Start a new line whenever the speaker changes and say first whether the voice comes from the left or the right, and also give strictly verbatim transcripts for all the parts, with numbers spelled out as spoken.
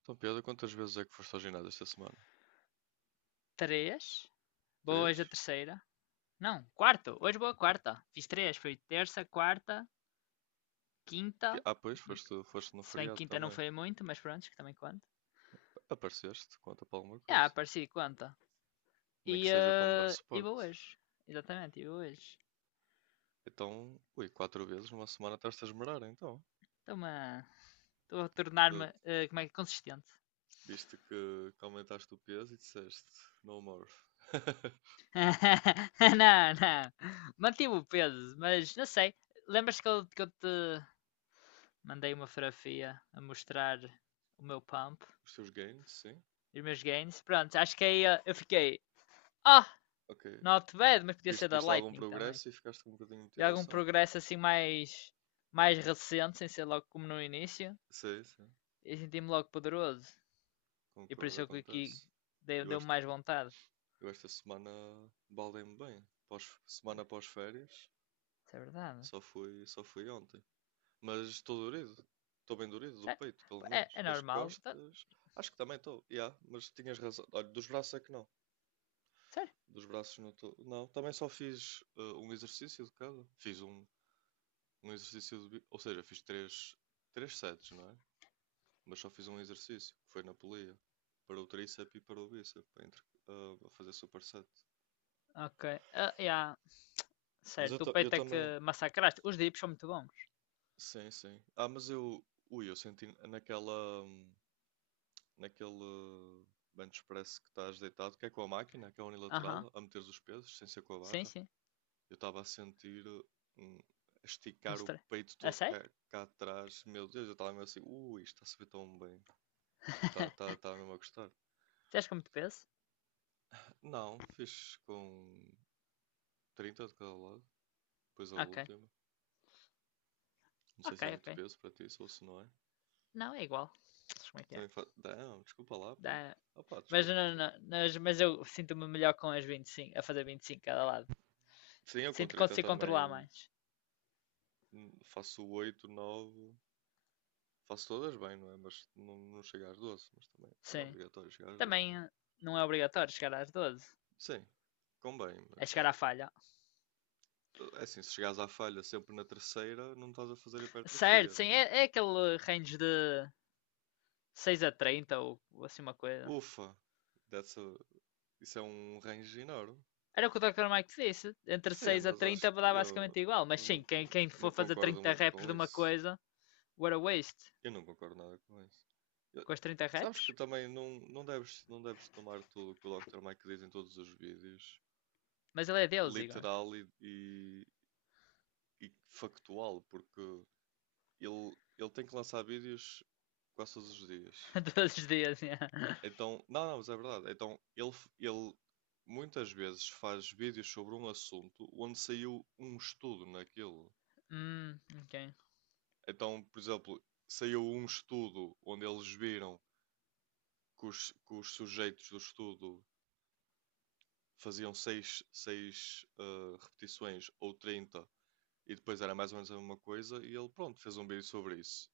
right: Então, Pedro, quantas vezes é que foste ao ginásio esta semana?
left: Três. Boa hoje é a
right: Três?
left: terceira. Não, quarto. Hoje boa quarta. Fiz três. Foi terça, quarta,
right: Que-
left: quinta.
right: Ah, pois,
left: Hum,
right: foste, foste no
left: Se bem que
right: feriado
left: quinta não
right: também.
left: foi muito, mas pronto, que também conta.
right: Apareceste, conta para alguma
left: Já, yeah,
right: coisa.
left: apareci, conta.
right: Nem que
left: E,
right: seja para me dar
left: eh, e
right: suporte.
left: boa hoje. Exatamente, e boa hoje.
right: Então, ui, quatro vezes numa semana estás-te a esmerar, então.
left: Estou-me a... Estou a
right: Tu
left: tornar-me, eh, como é que é, consistente.
right: viste que, que aumentaste o peso e disseste, no more.
left: Não, não. Mantive o peso, mas não sei. Lembras-te que eu, que eu te mandei uma fotografia a mostrar o meu pump?
right: Os teus gains, sim.
left: Os meus gains. Pronto, acho que aí eh, eu fiquei. Ah, oh,
right: Ok.
left: not bad, mas podia ser
right: Viste,
left: da
right: viste algum
left: Lightning também.
right: progresso e ficaste com um bocadinho de
left: E algum
right: motivação?
left: progresso assim mais, mais recente, sem ser logo como no início.
right: Sim, sim.
left: E senti-me logo poderoso. E por
right: Concordo,
left: isso é que aqui
right: acontece.
left: deu-
right: Eu,
left: deu-me
right: esta-
left: mais vontade.
right: eu esta semana baldei-me bem. Pós, semana pós férias.
left: Isso é verdade.
right: Só fui, só fui ontem. Mas estou dorido. Estou bem dorido do
left: Sério?
right: peito, pelo
left: É,
right: menos.
left: é
right: Das
left: normal. Tá-
right: costas. Acho que também estou. Yeah, mas tinhas razão. Olha, dos braços é que não.
left: Sério?
right: Dos braços não estou. Não, também só fiz eh, um exercício de cada. Fiz um, um exercício de. bi- Ou seja, fiz três, três sets, não é? Mas só fiz um exercício, que foi na polia. Para o tríceps e para o bíceps. Para entre, ah, a fazer superset.
left: Ok. Ah, yeah.
right: Mas eu,
left: Certo. O
right: ta- eu
left: peito é
right: também.
left: que massacraste. Os dips são muito bons.
right: Sim, sim. Ah, mas eu. Ui, eu senti naquela. Hum, naquele bench press que estás deitado, que é com a máquina, que é
left: Aham. Uhum.
right: unilateral, a meteres os pesos, sem ser com a
left: Sim,
right: barra.
left: sim.
right: Eu estava a sentir hum, a
left: Um
right: esticar o
left: stre...
right: peito
left: É
right: todo
left: sério?
right: cá, cá atrás. Meu Deus, eu estava mesmo assim, ui, isto está a subir tão bem. Estava tá, tá, tá mesmo a gostar.
left: Tens com muito peso?
right: Não, fiz com trinta de cada lado, depois a
left: Ok.
right: última. Não sei
left: Ok,
right: se é muito
left: ok.
right: peso para ti, ou se não é.
left: Não, é igual. Como é que é?
right: Também fa... Não, desculpa lá, pronto.
left: dá-
right: Opa,
left: Mas,
right: desculpa,
left: não,
right: desculpa.
left: não, mas, mas eu sinto-me melhor com as vinte e cinco a fazer vinte e cinco cada lado.
right: Sim, eu com
left: Sinto que
right: trinta
left: consigo controlar
right: também,
left: mais.
right: hum, faço oito, nove. Faço todas bem, não é? Mas não, não chega às doze, mas também não é
left: Sim.
right: obrigatório chegar às doze, não
left: Também
right: é?
left: eh, não é obrigatório chegar às doze.
right: Sim, convém,
left: É chegar
right: mas
left: à falha.
right: eh, é assim, se chegares à falha sempre na terceira, não estás a fazer
left: Certo,
right: hipertrofia, não
left: sim,
right: é?
left: é, é aquele range de seis a trinta ou, ou assim uma coisa.
right: Ufa, that's a- isso é um range enorme.
left: Era o que o doutor Mike disse. Entre
right: Sim,
left: seis a
right: mas acho
left: trinta
right: que
left: dá basicamente
right: eu,
left: igual. Mas
right: eu
left: sim,
right: não,
left: quem, quem
right: não
left: for fazer
right: concordo
left: trinta
right: muito
left: reps
right: com
left: de uma
right: isso.
left: coisa, what a waste.
right: Eu não concordo nada com isso. Eu-
left: Com as trinta
right: Sabes
left: reps?
right: que também não, não deves, não deves tomar tudo o que o doutor Mike diz em todos os vídeos,
left: Mas ele é Deus, Igor.
right: literal e e factual, porque ele, ele tem que lançar vídeos quase todos os dias.
left: Todos os dias, yeah.
right: Então, não, não, mas é verdade. Então, ele, ele muitas vezes faz vídeos sobre um assunto onde saiu um estudo naquilo.
left: Hum, ok.
right: Então, por exemplo, saiu um estudo onde eles viram que os, que os sujeitos do estudo faziam seis seis, uh, repetições ou trinta e depois era mais ou menos a mesma coisa e ele, pronto, fez um vídeo sobre isso.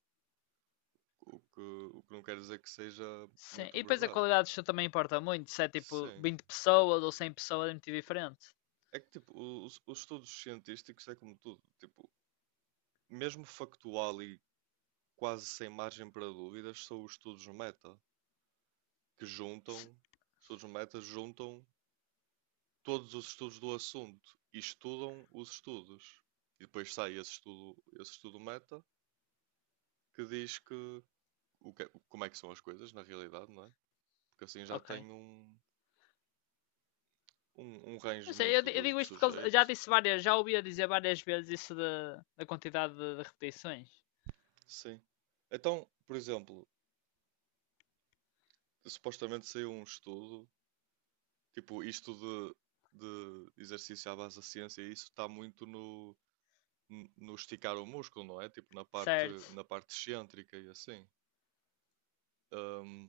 right: O que, o que não quer dizer que seja
left: Sim,
right: muito
left: e depois a
right: verdade.
left: qualidade do show também importa muito, se é tipo
right: Sim.
left: vinte pessoas ou cem pessoas é muito diferente.
right: É que, tipo, os, os estudos científicos é como tudo. Tipo, mesmo factual e quase sem margem para dúvidas, são os estudos meta, que
left: Se-
right: juntam, estudos meta juntam todos os estudos do assunto e estudam os estudos. E depois sai esse estudo, esse estudo meta que diz que, o que é, como é que são as coisas na realidade, não é? Porque assim já
left: Ok.
right: tem um, um, um range
left: Não sei, eu,
right: muito
left: di- eu
right: de, de
left: digo isto porque eles- já
right: sujeitos.
left: disse
right: Assim.
left: várias, já ouvi a dizer várias vezes isso da da quantidade de, de repetições.
right: Sim. Então, por exemplo, supostamente saiu um estudo, tipo, isto de, de exercício à base da ciência, isso está muito no, n- no esticar o músculo, não é? Tipo, na parte,
left: Certo.
right: na parte excêntrica e assim. Ahm,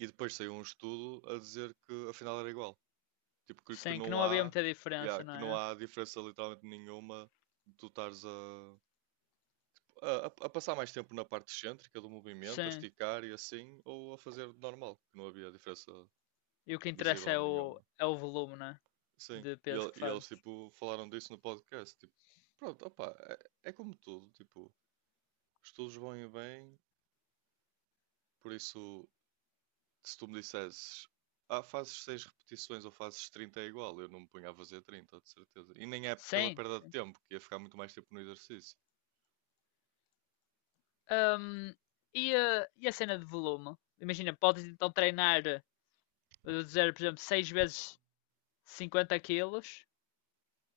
right: e depois saiu um estudo a dizer que afinal era igual. Tipo, que, que
left: Sim, que
right: não
left: não havia
right: há,
left: muita
right: yeah,
left: diferença, não
right: que não
left: é?
right: há diferença literalmente nenhuma de tu estares a, a, a passar mais tempo na parte excêntrica do movimento, a
left: Sim.
right: esticar e assim, ou a fazer normal, que não havia diferença.
left: E o que
right: Busy
left: interessa é
right: bonding é
left: o,
right: uma.
left: é o volume, não é?
right: Sim,
left: De
right: e,
left: peso
right: ele-
left: que
right: e
left: faz.
right: eles tipo falaram disso no podcast. Tipo, pronto, opá, é, é como tudo, tipo, estudos vão e vêm, por isso, se tu me dissesses, ah, fazes seis repetições ou fazes trinta é igual, eu não me punha a fazer trinta de certeza. E nem é pela
left: Sim.
right: perda de tempo, que ia ficar muito mais tempo no exercício.
left: Ahm, e, a, e a cena de volume? Imagina, podes então treinar, eh, vou dizer, por exemplo, seis vezes cinquenta quilos.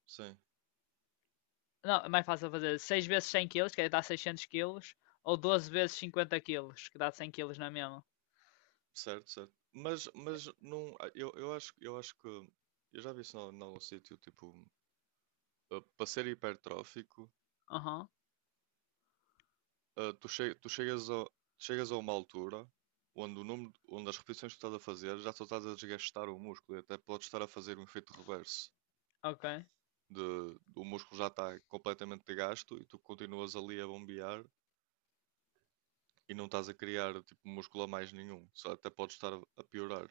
right: Sim,
left: Não, é mais fácil fazer seis vezes cem quilos, que dá seiscentos quilos, ou doze vezes cinquenta quilos, que dá cem quilos, não é mesmo?
right: certo, certo. Mas, mas não, ah, eu, eu acho, eu acho que, eu já vi isso em algum sítio, tipo, ah, para ser hipertrófico,
left: Aham,
right: ah, tu, che- tu chegas a, chegas a uma altura onde, o número, onde as repetições que estás a fazer já só estás a desgastar o músculo e até podes estar a fazer um efeito reverso
left: ok.
right: de, o músculo já está completamente gasto e tu continuas ali a bombear e não estás a criar tipo músculo a mais nenhum, só até podes estar a piorar.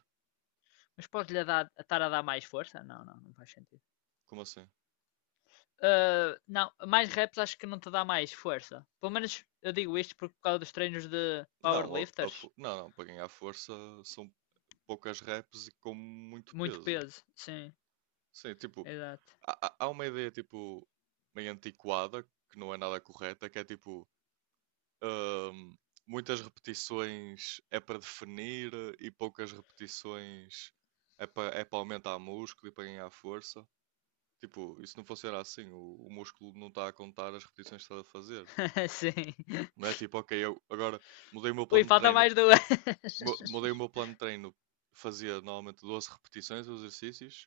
left: Mas pode lhe dar, estar a dar mais força? Não, não, não faz sentido.
right: Como assim?
left: Ah, não, mais reps acho que não te dá mais força. Pelo menos eu digo isto por causa dos treinos de
right: Não, a- a
left: powerlifters.
right: fo- não, não, para ganhar força são poucas reps e com muito
left: Muito
right: peso.
left: peso, sim,
right: Sim, tipo,
left: exato.
right: há, há há uma ideia tipo meio antiquada que não é nada correta, que é tipo. Ahm, Muitas repetições é para definir e poucas repetições é para, é para aumentar músculo e para ganhar força. Tipo, e se não funcionar assim, o, o músculo não está a contar as repetições que está a fazer.
left: Sim.
right: Não é tipo, ok, eu agora mudei o meu
left: Ui,
right: plano de
left: falta
right: treino.
left: mais duas.
right: mu- Mudei o meu plano de treino, fazia normalmente doze repetições os exercícios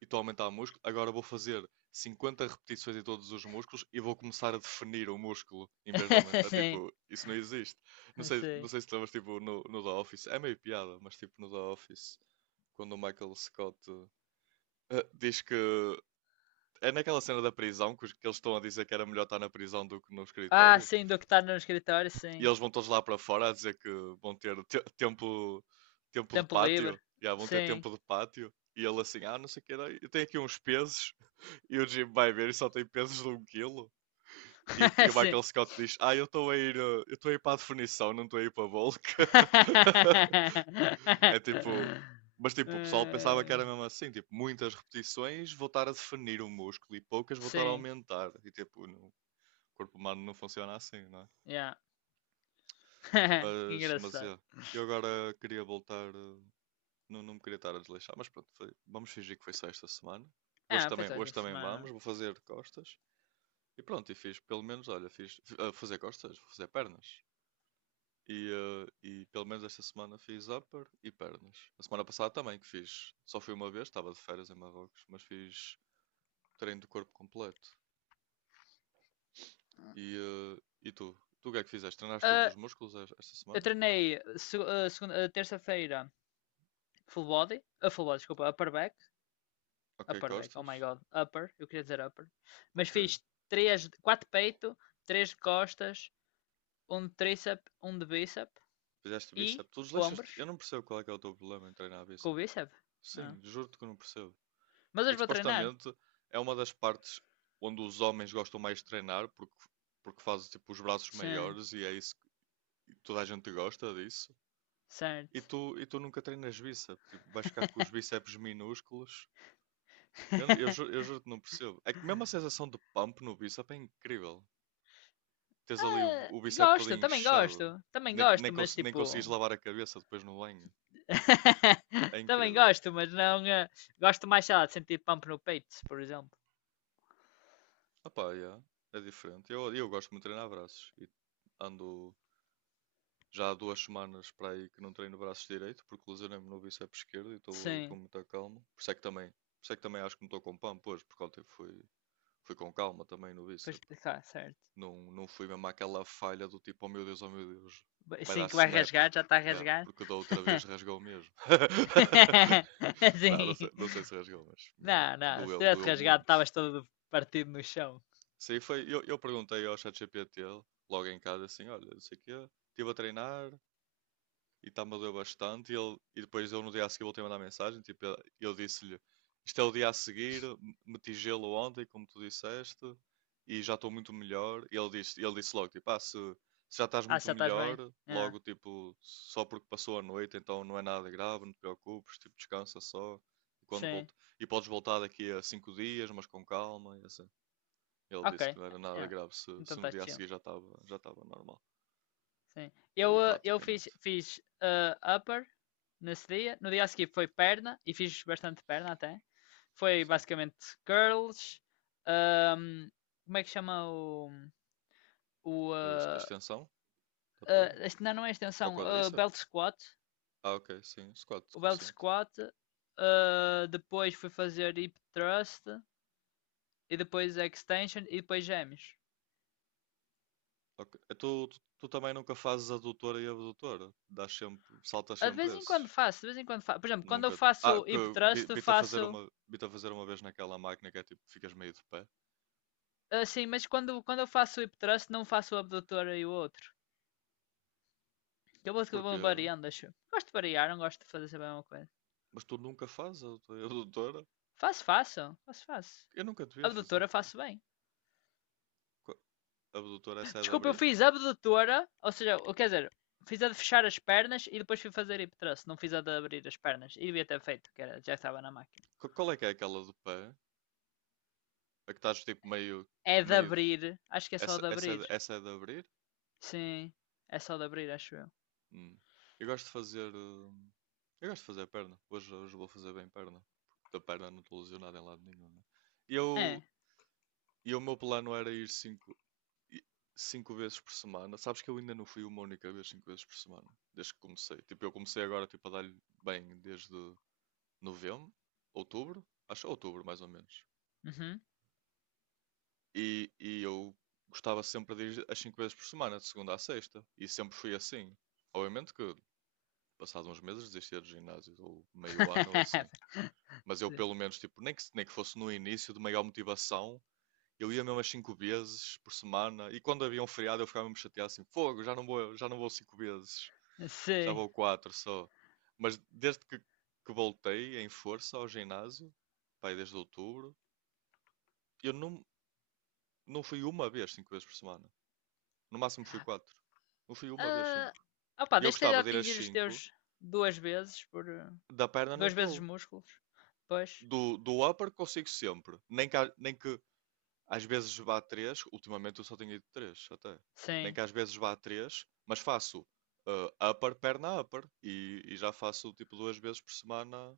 right: e estou a aumentar o músculo, agora vou fazer cinquenta repetições em todos os músculos e vou começar a definir o músculo em vez de aumentar.
left: Sim,
right: Tipo, isso não existe. Não sei, não
left: sim.
right: sei se te lembras, tipo, no, no The Office, é meio piada, mas tipo, no The Office, quando o Michael Scott eh, diz que. É naquela cena da prisão que os- que eles estão a dizer que era melhor estar na prisão do que no
left: Ah,
right: escritório.
left: sim, do que está no escritório,
right: E
left: sim.
right: eles vão todos lá para fora a dizer que vão ter te- tempo, tempo de
left: Tempo livre,
right: pátio. Já vão ter
left: sim.
right: tempo de pátio. E ele assim, ah, não sei o que era. Eu tenho aqui uns pesos. E o Jim vai ver e só tem pesos de um quilo. E, e o
left: Sim.
right: Michael Scott diz: Ah, eu estou a ir, eh, eu estou a ir para a definição, não estou a ir para a bulk. É tipo. Mas tipo, o pessoal pensava que
left: Eh,
right: era mesmo assim, tipo, muitas repetições voltar a definir o músculo e poucas voltar a
left: Sim,
right: aumentar. E tipo, não- o corpo humano não funciona assim, não é?
left: yeah. Que
right: Mas, mas
left: engraçado.
right: é. Eu agora queria voltar, eh, não, não me queria estar a desleixar, mas pronto, foi- vamos fingir que foi só esta semana. Hoje
left: Ah, foi
right: também,
left: só essa
right: hoje também
left: semana.
right: vamos, vou fazer costas. E pronto, e fiz, pelo menos, olha, fiz a fazer costas, vou fazer pernas. E, ah, e pelo menos esta semana fiz upper e pernas. A semana passada também que fiz, só fui uma vez, estava de férias em Marrocos, mas fiz treino de corpo completo. E, ah, e tu? Tu o que é que fizeste? Treinaste todos
left: Ah,
right: os músculos es- esta
left: eu
right: semana?
left: treinei se- ah, segunda, ah, terça-feira full body, a full body, desculpa, upper back,
right: Ok,
left: upper back, oh my
right: costas?
left: god, upper, eu queria dizer upper, mas
right: Ok.
left: fiz três, quatro peito, três de costas, um de tríceps, um de bíceps
right: Fizeste
left: e
right: bíceps? Tu desleixas-te? Eu
left: ombros
right: não percebo qual é que é o teu problema em treinar
left: com o
right: bíceps.
left: bíceps. Ah.
right: Sim, juro-te que eu não percebo.
left: Mas
right: É que
left: hoje vou treinar.
right: supostamente é uma das partes onde os homens gostam mais de treinar porque, porque fazem tipo os braços
left: Sim,
right: maiores e é isso que toda a gente gosta disso. E
left: certo.
right: tu, e tu nunca treinas bíceps, tipo, vais ficar com os bíceps minúsculos. Eu, eu, ju- eu juro que não percebo. É que mesmo a sensação de pump no bíceps é incrível. Tens ali o,
left: Ah,
right: o bíceps todo
left: gosto, também
right: inchado.
left: gosto. Também
right: Nem, nem,
left: gosto, mas
right: cons- nem consegues
left: tipo.
right: lavar a cabeça depois no banho. É
left: Também
right: incrível.
left: gosto, mas não. eh, gosto mais, sei lá, de sentir pump no peito, por exemplo.
right: Opá, yeah, é diferente. Eu, eu gosto muito de treinar braços e ando. Já há duas semanas para aí que não treino o braço direito, porque lesionei-me no bíceps esquerdo e estou aí com
left: Sim,
right: muita calma. Por isso é que também, por isso é que também acho que não estou com pump hoje, porque ontem fui, fui com calma também no
left: pois,
right: bíceps.
left: claro, certo.
right: Não, não fui mesmo àquela falha do tipo: oh meu Deus, oh meu Deus,
left: Ba-
right: vai
left: Sim,
right: dar
left: que vai
right: snap.
left: rasgar, já está a
right: Yeah,
left: rasgar.
right: porque da outra vez rasgou mesmo. Não, não
left: Sim.
right: sei, não sei se rasgou, mas minha no-
left: Não, não, se
right: doeu,
left: tivesse
right: doeu
left: rasgado,
right: muito.
left: estavas todo partido no chão.
right: Sim, foi. Eu, eu perguntei ao ChatGPT logo em casa assim: olha, não sei o quê, estive a treinar, e está-me a doer bastante. E, ele, e depois eu no dia a seguir voltei a mandar mensagem, tipo, eu- eu disse-lhe, isto é o dia a seguir, m- meti gelo ontem, como tu disseste, e já estou muito melhor. E ele disse, ele disse logo, tipo, ah, se, se já estás
left: Ah,
right: muito
left: já estás bem?
right: melhor,
left: Ah,
right: logo, tipo, só porque passou a noite, então não é nada grave, não te preocupes, tipo, descansa só. E, quando
left: sim.
right: volta, e podes voltar daqui a cinco dias, mas com calma, e assim. Ele
left: Ok.
right: disse que não era nada
left: Ah,
right: grave se,
left: então
right: se no
left: estás
right: dia a
left: chill.
right: seguir já estava já estava normal,
left: Sim.
right: ou
left: Eu, eh, eu fiz,
right: praticamente.
left: fiz eh, upper nesse dia. No dia a seguir foi perna e fiz bastante perna até. Foi
right: Sim.
left: basicamente curls. ahm, como é que chama o. o
right: Ex-
left: eh,
right: Extensão? Da
left: eh,
right: perna?
left: este- não, não é
right: Para o
left: extensão. eh,
right: quadríceps?
left: belt squat.
right: Ah, ok, sim. Squat
left: O
right: com
left: belt
right: cinto.
left: squat. eh, depois fui fazer hip thrust. E depois extension. E depois gêmeos.
right: Ok. E Tu, tu, tu também nunca fazes adutora e abdutora? Dás sempre, saltas
left: Ah, de vez
right: sempre
left: em quando
right: esses?
left: faço, de vez em quando faço. Por exemplo, quando eu
right: Nunca. Ah,
left: faço
right: que
left: hip
right: vi-
left: thrust,
right: vi-te a fazer
left: faço.
right: uma, vi-te a fazer uma vez naquela máquina que é tipo, ficas meio de pé.
left: Ah, sim, mas quando, quando eu faço o hip thrust, não faço o abdutor e o outro. Eu vou, eu vou
right: Porquê?
left: variando, acho. Gosto de variar, não gosto de fazer sempre a mesma coisa.
right: Mas tu nunca fazes a adutora e abdutora?
left: Faço, faço. Faço, faço.
right: Eu nunca devia vi a fazer.
left: Abdutora
right: Pedro.
left: faço bem.
right: Qu- Abdutora, essa é de
left: Desculpa, eu
right: abrir?
left: fiz abdutora, ou seja, o- quer dizer, fiz a de fechar as pernas e depois fui fazer hip thrust. Não fiz a de abrir as pernas. E devia ter feito, que era, já estava na máquina.
right: Qu- Qual é que é aquela do pé? A que estás tipo meio,
left: É de
right: meio.
left: abrir. Acho que é só
right: Essa,
left: de
right: essa, é
left: abrir.
right: de- essa é de abrir?
left: Sim. É só de abrir, acho eu.
right: Hum. Eu gosto de fazer. hum, Eu gosto de fazer perna. Hoje, hoje vou fazer bem perna. Porque da perna não estou lesionado em lado nenhum, né? E eu,
left: É.
right: e o meu plano era ir 5 cinco vezes por semana. Sabes que eu ainda não fui uma única vez cinco vezes por semana. Desde que comecei. Tipo, eu comecei agora tipo, a dar-lhe bem desde novembro, outubro. Acho outubro mais ou menos.
left: Uhum.
right: E, e eu gostava sempre de ir as cinco vezes por semana, de segunda à sexta. E sempre fui assim. Obviamente que passado uns meses desistia do ginásio, ou meio ano ou assim. Mas eu
left: Sim.
right: pelo menos, tipo, nem que, nem que fosse no início de maior motivação, eu ia mesmo as cinco vezes por semana, e quando havia um feriado eu ficava mesmo chateado assim, fogo, já não vou, já não vou cinco vezes, já
left: Sim.
right: vou quatro só. Mas desde que, que voltei em força ao ginásio, pai, desde outubro, eu não, não fui uma vez cinco vezes por semana. No máximo fui quatro. Não fui uma vez
left: Ah,
right: cinco.
left: opa,
right: E eu
left: desde que esteja
right: gostava de ir às
left: atingir os
right: cinco.
left: teus duas vezes por eh,
right: Da perna não
left: duas vezes
right: estou.
left: músculos. Pois,
right: Do, do upper consigo sempre. Nem que, nem que às vezes vá a três, ultimamente eu só tenho ido três até. Nem
left: sim,
right: que às vezes vá a três, mas faço ah, upper, perna, upper. E, e já faço tipo duas vezes por semana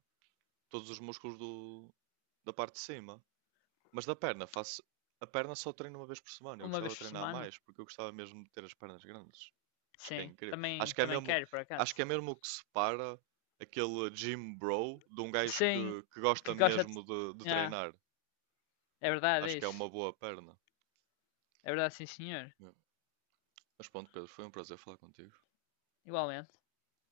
right: todos os músculos do, da parte de cima. Mas da perna, faço. A perna só treino uma vez por semana. Eu
left: uma
right: gostava
left: vez
right: de
left: por
right: treinar
left: semana.
right: mais, porque eu gostava mesmo de ter as pernas grandes. Acho que é
left: Sim,
right: incrível.
left: também
right: Acho que é
left: também
right: mesmo,
left: quero por
right: acho que
left: acaso.
right: é mesmo o que separa aquele gym bro de um gajo
left: Sim,
right: que, que gosta
left: que gosta de...
right: mesmo de, de
left: Ah,
right: treinar.
left: é verdade
right: Acho
left: é
right: que é
left: isso.
right: uma boa perna.
left: É verdade, sim, senhor.
right: Yeah. Mas pronto, Pedro, foi um prazer falar contigo.
left: Igualmente.